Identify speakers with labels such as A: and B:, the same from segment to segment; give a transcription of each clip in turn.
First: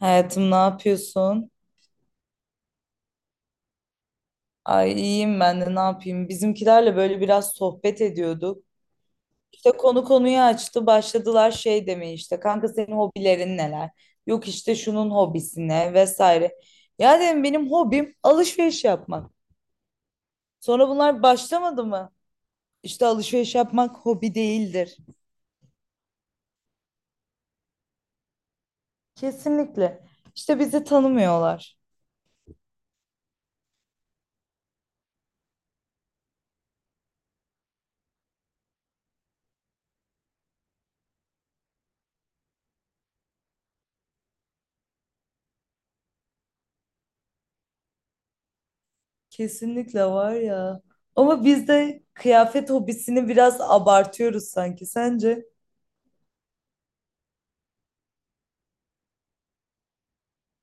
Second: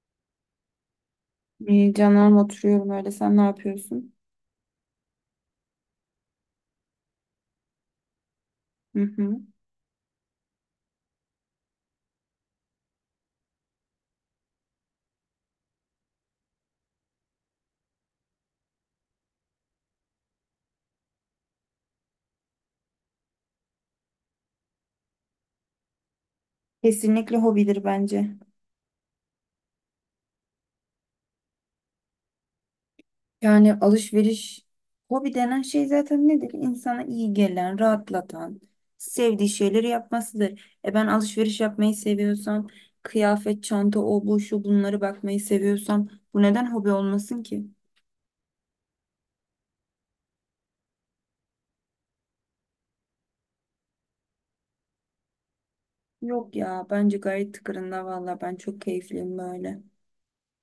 A: Hayatım ne yapıyorsun?
B: İyi canım oturuyorum öyle. Sen ne yapıyorsun?
A: Ay iyiyim ben de ne yapayım? Bizimkilerle böyle biraz sohbet ediyorduk.
B: Hı hı.
A: İşte konu konuyu açtı. Başladılar şey demeye işte. Kanka senin hobilerin neler? Yok işte şunun hobisi ne vesaire. Ya dedim benim hobim alışveriş yapmak. Sonra bunlar başlamadı mı? İşte alışveriş yapmak hobi değildir.
B: Kesinlikle hobidir bence.
A: Kesinlikle. İşte bizi tanımıyorlar.
B: Yani alışveriş hobi denen şey zaten nedir? İnsana iyi gelen, rahatlatan, sevdiği şeyleri yapmasıdır. E ben alışveriş yapmayı seviyorsam, kıyafet, çanta, o bu şu bunları bakmayı seviyorsam bu neden hobi olmasın ki?
A: Kesinlikle var ya. Ama biz de kıyafet hobisini biraz abartıyoruz sanki. Sence?
B: Yok ya bence gayet tıkırında valla ben çok keyifliyim böyle.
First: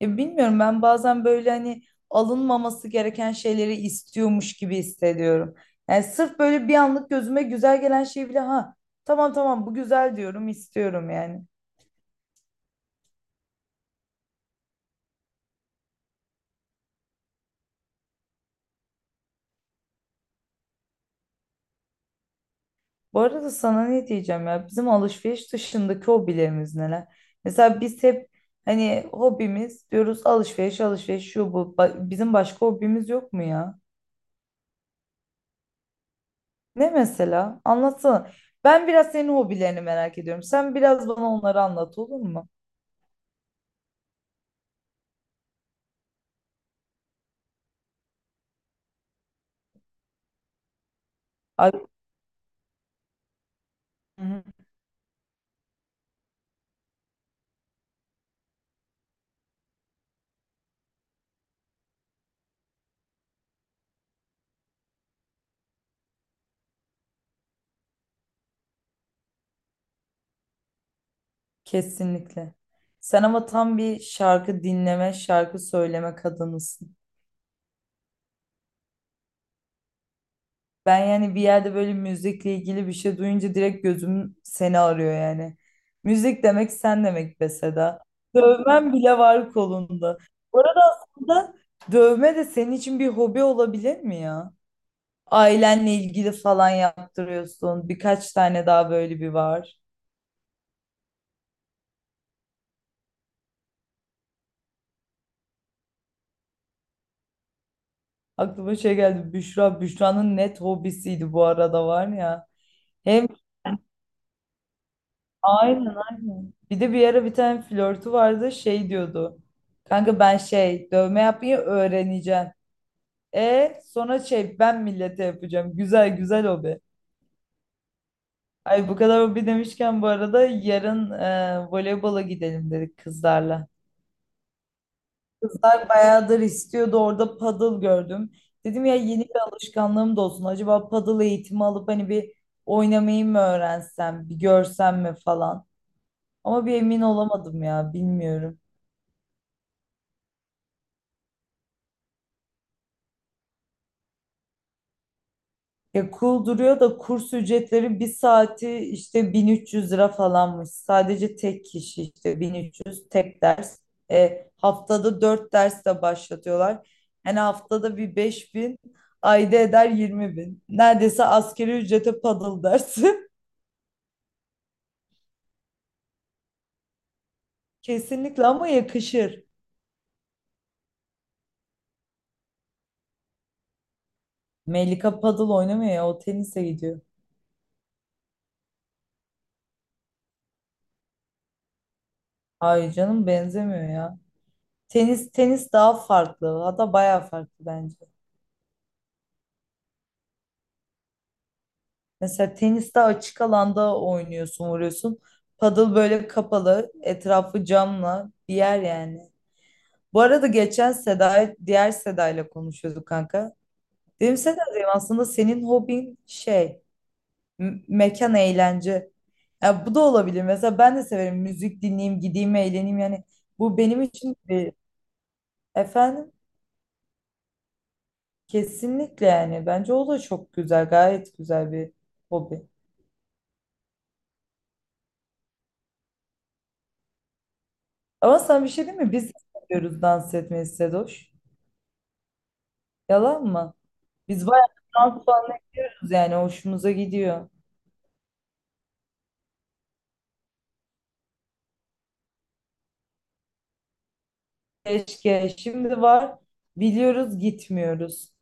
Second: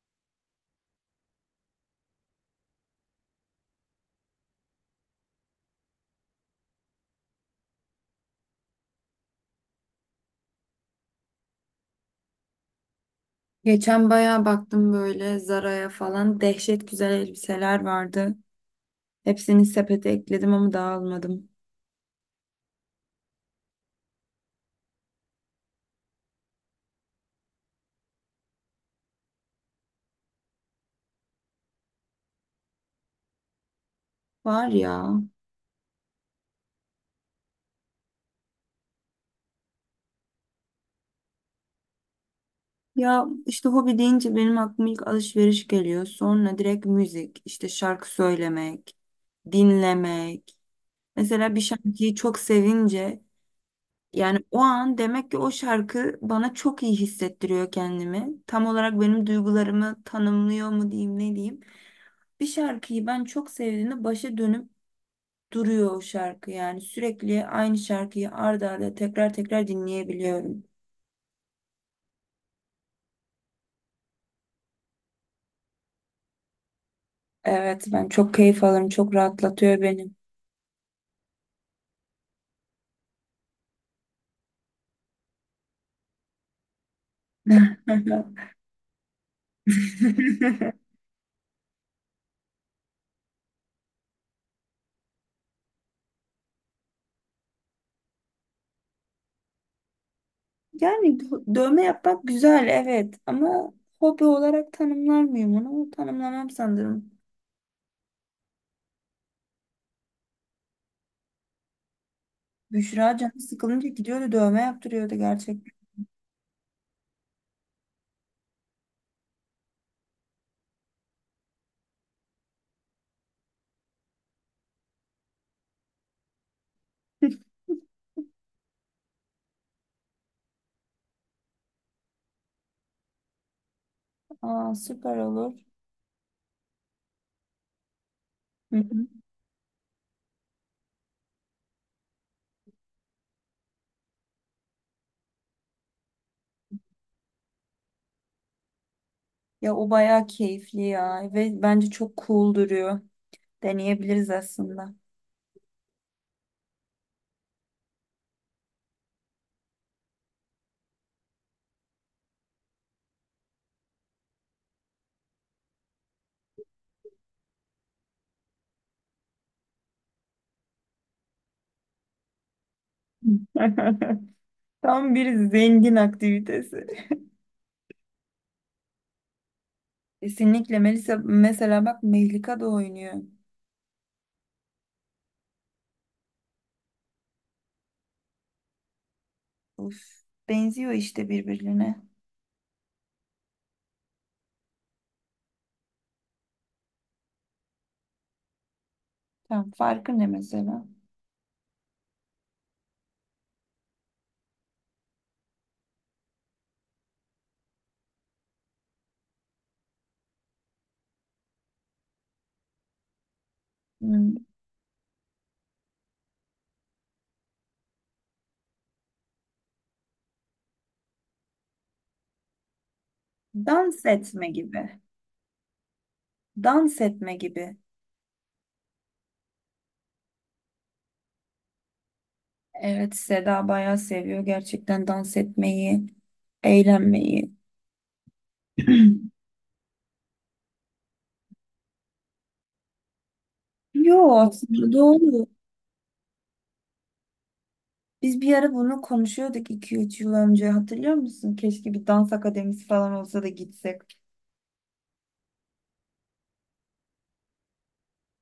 A: Ya bilmiyorum ben bazen böyle hani alınmaması gereken şeyleri istiyormuş gibi hissediyorum. Yani sırf böyle bir anlık gözüme güzel gelen şey bile ha tamam tamam bu güzel diyorum istiyorum yani.
B: Geçen bayağı baktım böyle Zara'ya falan dehşet güzel elbiseler vardı. Hepsini sepete ekledim ama dağılmadım.
A: Bu arada sana ne diyeceğim ya bizim alışveriş dışındaki hobilerimiz neler? Mesela biz hep hani hobimiz diyoruz alışveriş alışveriş şu bu bizim başka hobimiz yok mu ya?
B: Var ya.
A: Ne mesela? Anlatsana. Ben biraz senin hobilerini merak ediyorum. Sen biraz bana onları anlat olur mu?
B: Ya işte hobi deyince benim aklıma ilk alışveriş geliyor. Sonra direkt müzik, işte şarkı söylemek, dinlemek. Mesela bir
A: Ay,
B: şarkıyı çok sevince
A: hı
B: yani
A: hı,
B: o an demek ki o şarkı bana çok iyi hissettiriyor kendimi. Tam olarak benim duygularımı tanımlıyor mu diyeyim ne diyeyim. Bir şarkıyı ben çok sevdiğimde başa dönüp duruyor o şarkı yani sürekli aynı şarkıyı arda arda tekrar tekrar dinleyebiliyorum.
A: kesinlikle. Sen ama tam bir şarkı dinleme, şarkı söyleme kadınısın.
B: Evet ben çok keyif alırım. Çok rahatlatıyor beni.
A: Ben yani bir yerde böyle müzikle ilgili bir şey duyunca direkt gözüm seni arıyor yani. Müzik demek sen demek be Seda. Dövmen bile var kolunda. Bu arada aslında dövme de senin için bir hobi olabilir mi ya? Ailenle ilgili falan yaptırıyorsun. Birkaç tane daha böyle bir var.
B: Yani dövme yapmak güzel evet ama hobi olarak tanımlar mıyım onu? Tanımlamam sanırım.
A: Aklıma şey geldi. Büşra. Büşra'nın net hobisiydi bu arada var ya.
B: Büşra
A: Hem
B: canı sıkılınca gidiyordu dövme yaptırıyordu gerçekten.
A: aynen aynen. Bir de bir ara bir tane flörtü vardı. Şey diyordu. Kanka ben şey dövme yapmayı öğreneceğim. E sonra şey ben millete yapacağım. Güzel güzel hobi. Ay bu kadar hobi demişken bu arada yarın voleybola gidelim dedik kızlarla.
B: Aa süper olur.
A: Kızlar bayağıdır istiyordu orada paddle gördüm.
B: Hı
A: Dedim ya
B: hı.
A: yeni bir alışkanlığım da olsun. Acaba paddle eğitimi alıp hani bir oynamayı mı öğrensem, bir görsem mi falan. Ama bir emin olamadım ya bilmiyorum.
B: Ya o bayağı keyifli ya ve bence çok cool duruyor. Deneyebiliriz aslında.
A: Ya cool duruyor da kurs ücretleri bir saati işte 1300 lira falanmış. Sadece tek kişi işte 1300 tek ders. E, haftada 4 ders de başlatıyorlar. Yani haftada bir 5.000 ayda eder 20.000. Neredeyse askeri ücrete paddle dersi.
B: Tam bir zengin aktivitesi.
A: Kesinlikle ama yakışır.
B: Kesinlikle Melisa mesela bak Mehlika da oynuyor.
A: Melika paddle oynamıyor ya o tenise gidiyor.
B: Uf, benziyor işte birbirine.
A: Hayır canım benzemiyor ya. Tenis tenis daha farklı. Hatta bayağı farklı bence.
B: Tam farkı ne mesela?
A: Mesela teniste açık alanda oynuyorsun, vuruyorsun. Padel böyle kapalı, etrafı camla bir yer yani. Bu arada geçen Seda, diğer Seda'yla konuşuyorduk kanka.
B: Hmm,
A: Dedim Seda'cığım aslında senin hobin şey, mekan eğlence. Ya bu da olabilir. Mesela ben de severim müzik dinleyeyim, gideyim, eğleneyim yani. Bu
B: dans
A: benim için
B: etme
A: bir
B: gibi.
A: efendim
B: Dans etme gibi.
A: kesinlikle yani. Bence o da çok güzel, gayet güzel bir hobi.
B: Evet Seda bayağı seviyor gerçekten dans etmeyi, eğlenmeyi.
A: Ama sana bir şey diyeyim mi? Biz de seviyoruz dans etmeyi Sedoş. Yalan mı?
B: Yo
A: Biz bayağı
B: aslında
A: dans
B: doğru.
A: anlıyoruz yani hoşumuza gidiyor.
B: Biz bir ara bunu konuşuyorduk 2-3 yıl önce hatırlıyor musun? Keşke bir dans akademisi falan olsa da gitsek.
A: Keşke şimdi var biliyoruz gitmiyoruz.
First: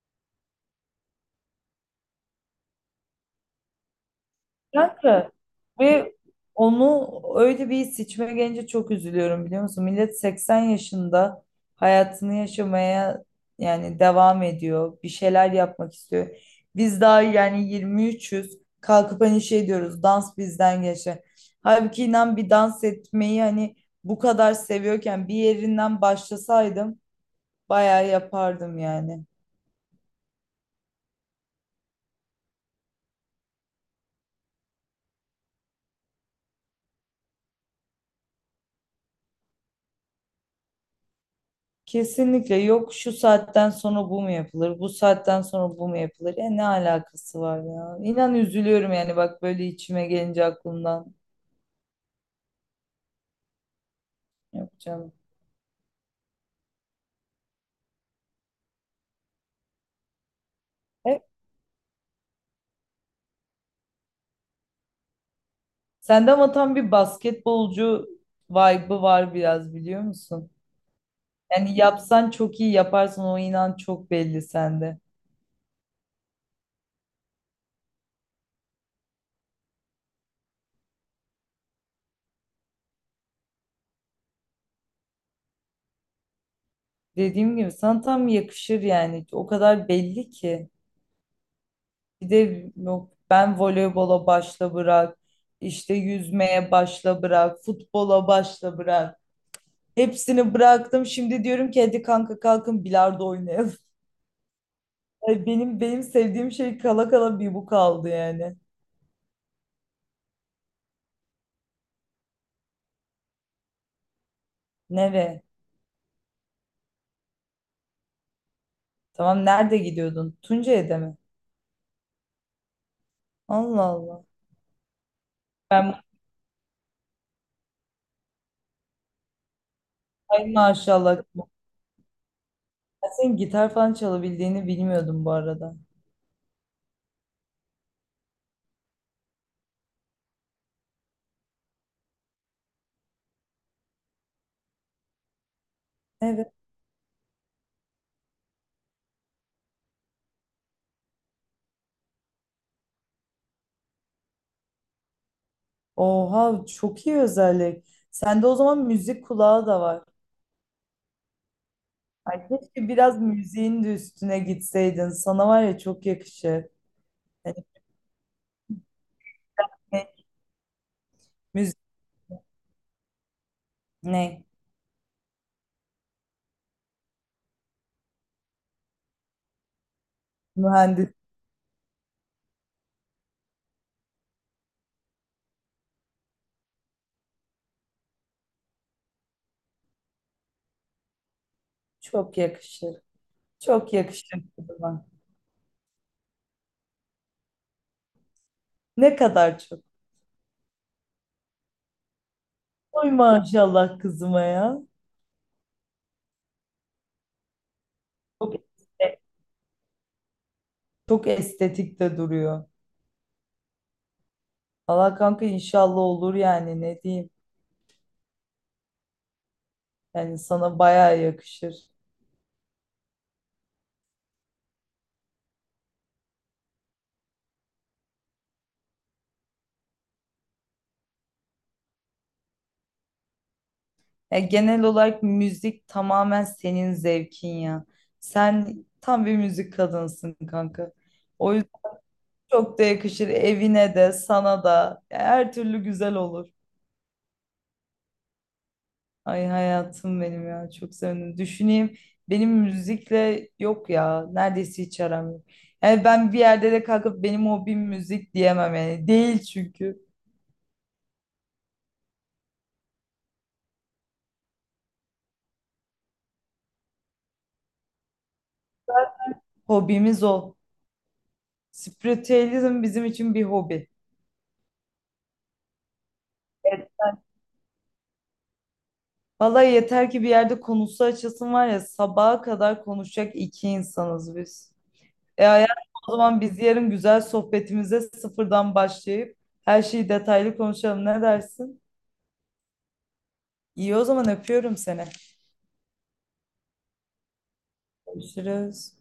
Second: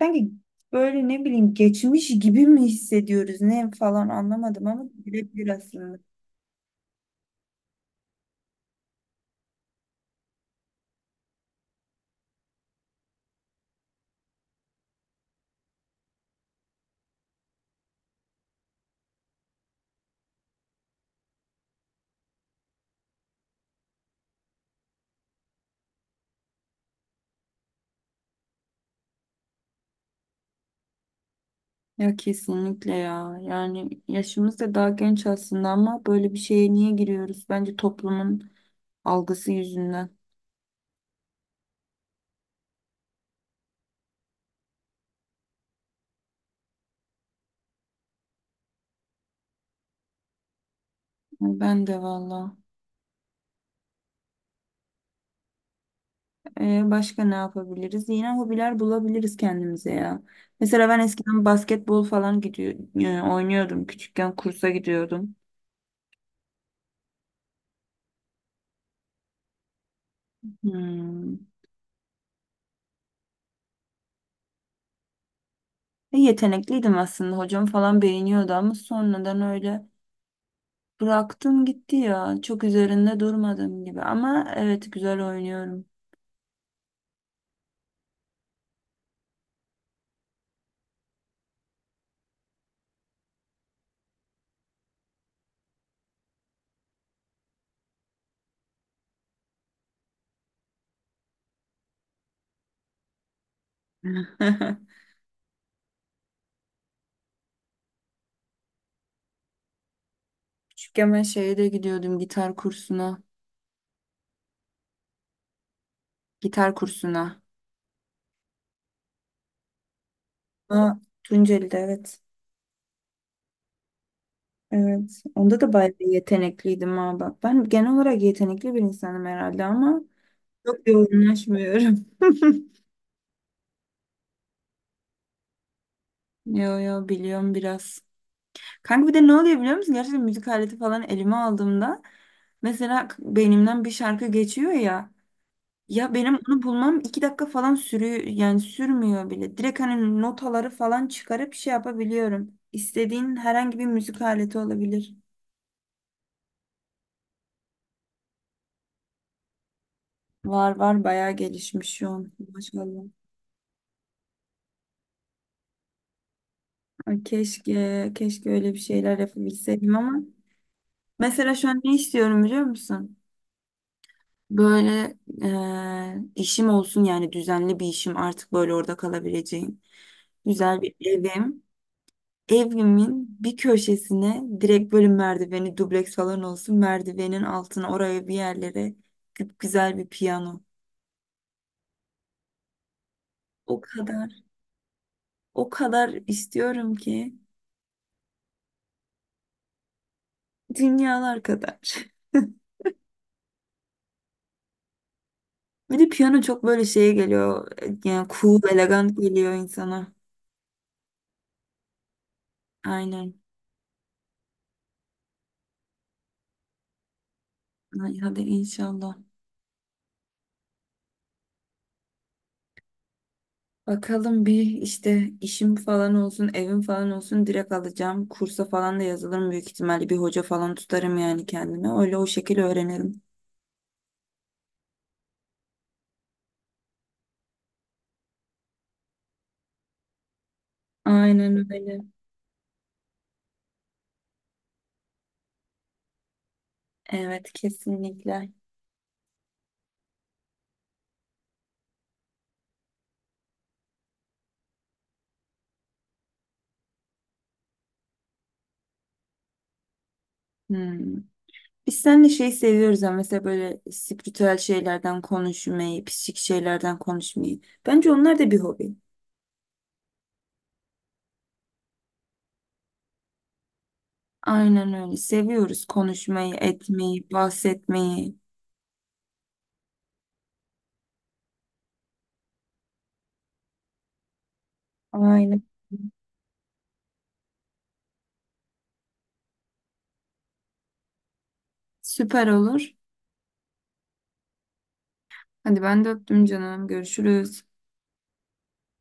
B: Sanki böyle ne bileyim geçmiş gibi mi hissediyoruz ne falan anlamadım ama
A: Kanka
B: birebir aslında.
A: ve onu öyle bir seçime gelince çok üzülüyorum biliyor musun? Millet 80 yaşında hayatını yaşamaya yani devam ediyor. Bir şeyler yapmak istiyor. Biz daha yani 23'üz. Kalkıp hani şey diyoruz dans bizden geçti. Halbuki inan bir dans etmeyi hani bu kadar seviyorken bir yerinden başlasaydım bayağı yapardım yani.
B: Ya kesinlikle ya. Yani yaşımız da daha genç aslında ama böyle bir şeye niye giriyoruz? Bence toplumun algısı yüzünden.
A: Kesinlikle yok şu saatten sonra bu mu yapılır, bu saatten sonra bu mu yapılır? Ya ne alakası var ya? İnan üzülüyorum yani bak böyle içime gelince aklımdan.
B: Ben de valla.
A: Yok canım.
B: Başka ne yapabiliriz? Yine hobiler bulabiliriz kendimize ya. Mesela ben
A: E,
B: eskiden basketbol falan gidiyor, oynuyordum. Küçükken kursa gidiyordum.
A: sende ama tam bir basketbolcu vibe'ı var biraz biliyor musun?
B: Hmm.
A: Yani yapsan çok iyi yaparsın o inan çok belli sende.
B: Yetenekliydim aslında. Hocam falan beğeniyordu ama sonradan öyle bıraktım gitti ya. Çok üzerinde durmadım gibi. Ama evet güzel oynuyorum.
A: Dediğim gibi sana tam yakışır yani. O kadar belli ki. Bir de yok ben voleybola başla bırak. İşte yüzmeye başla bırak. Futbola başla bırak. Hepsini bıraktım. Şimdi diyorum ki hadi kanka kalkın bilardo oynayalım. Ay benim sevdiğim şey kala kala bir bu kaldı yani.
B: Küçükken ben şeye de gidiyordum gitar kursuna.
A: Nereye?
B: Gitar kursuna.
A: Tamam nerede gidiyordun?
B: Aa,
A: Tuncay'da mi?
B: Tunceli'de evet.
A: Allah Allah.
B: Evet. Onda da bayağı
A: Ben
B: yetenekliydim ha bak. Ben genel olarak yetenekli bir insanım herhalde ama
A: ay
B: çok
A: maşallah.
B: yoğunlaşmıyorum.
A: Ben senin gitar falan çalabildiğini bilmiyordum bu arada.
B: Yo yo biliyorum biraz. Kanka bir de ne oluyor biliyor musun? Gerçekten müzik aleti falan elime aldığımda mesela beynimden bir şarkı geçiyor ya. Ya benim
A: Evet.
B: onu bulmam 2 dakika falan sürüyor yani sürmüyor bile. Direkt hani notaları falan çıkarıp şey yapabiliyorum. İstediğin herhangi bir müzik aleti olabilir.
A: Oha çok iyi özellik. Sende o zaman müzik kulağı da var.
B: Var var bayağı gelişmiş şu an.
A: Ay, keşke
B: Maşallah.
A: biraz müziğin de üstüne gitseydin. Sana var ya çok yakışır.
B: Ay
A: Yani
B: keşke, keşke öyle bir şeyler yapabilseydim
A: ne,
B: ama mesela şu
A: müzik
B: an ne istiyorum biliyor musun?
A: ne?
B: Böyle işim olsun yani düzenli bir işim artık böyle orada kalabileceğim. Güzel bir
A: Mühendis
B: evim. Evimin bir köşesine direkt böyle merdiveni dubleks falan olsun. Merdivenin altına oraya bir yerlere güzel bir piyano.
A: çok yakışır.
B: O
A: Çok
B: kadar,
A: yakışır kızıma.
B: o kadar istiyorum ki
A: Ne kadar çok.
B: dünyalar kadar.
A: Oy maşallah kızıma ya.
B: Bir de piyano çok böyle şeye geliyor. Yani
A: Çok,
B: cool, elegant
A: estetik-
B: geliyor insana.
A: çok estetik de duruyor.
B: Aynen.
A: Allah kanka inşallah olur yani ne diyeyim.
B: Ay, hadi inşallah.
A: Yani sana bayağı yakışır.
B: Bakalım bir işte işim falan olsun, evim falan olsun direkt alacağım. Kursa falan da yazılırım büyük ihtimalle. Bir hoca falan tutarım yani kendime. Öyle o şekilde öğrenirim.
A: Ya genel olarak müzik tamamen senin zevkin ya. Sen tam bir müzik kadınsın kanka. O
B: Aynen
A: yüzden
B: öyle.
A: çok da yakışır evine de sana da. Ya her türlü güzel olur.
B: Evet kesinlikle.
A: Ay hayatım benim ya çok sevindim. Düşüneyim benim müzikle yok ya neredeyse hiç aram yok. Yani ben bir yerde de kalkıp benim hobim müzik diyemem yani. Değil çünkü.
B: Hmm. Biz seninle şey seviyoruz ama mesela böyle spiritüel şeylerden konuşmayı, psikik şeylerden konuşmayı. Bence onlar da bir hobi.
A: Hobimiz o. Spiritüalizm bizim için bir hobi.
B: Aynen öyle. Seviyoruz konuşmayı, etmeyi, bahsetmeyi.
A: Vallahi yeter ki bir yerde konusu açılsın var ya sabaha kadar konuşacak iki insanız biz. E
B: Aynen.
A: hayatım o zaman biz yarın güzel sohbetimize sıfırdan başlayıp her şeyi detaylı konuşalım ne dersin?
B: Süper olur.
A: İyi o zaman öpüyorum seni.
B: Hadi ben de öptüm canım. Görüşürüz.
A: Görüşürüz.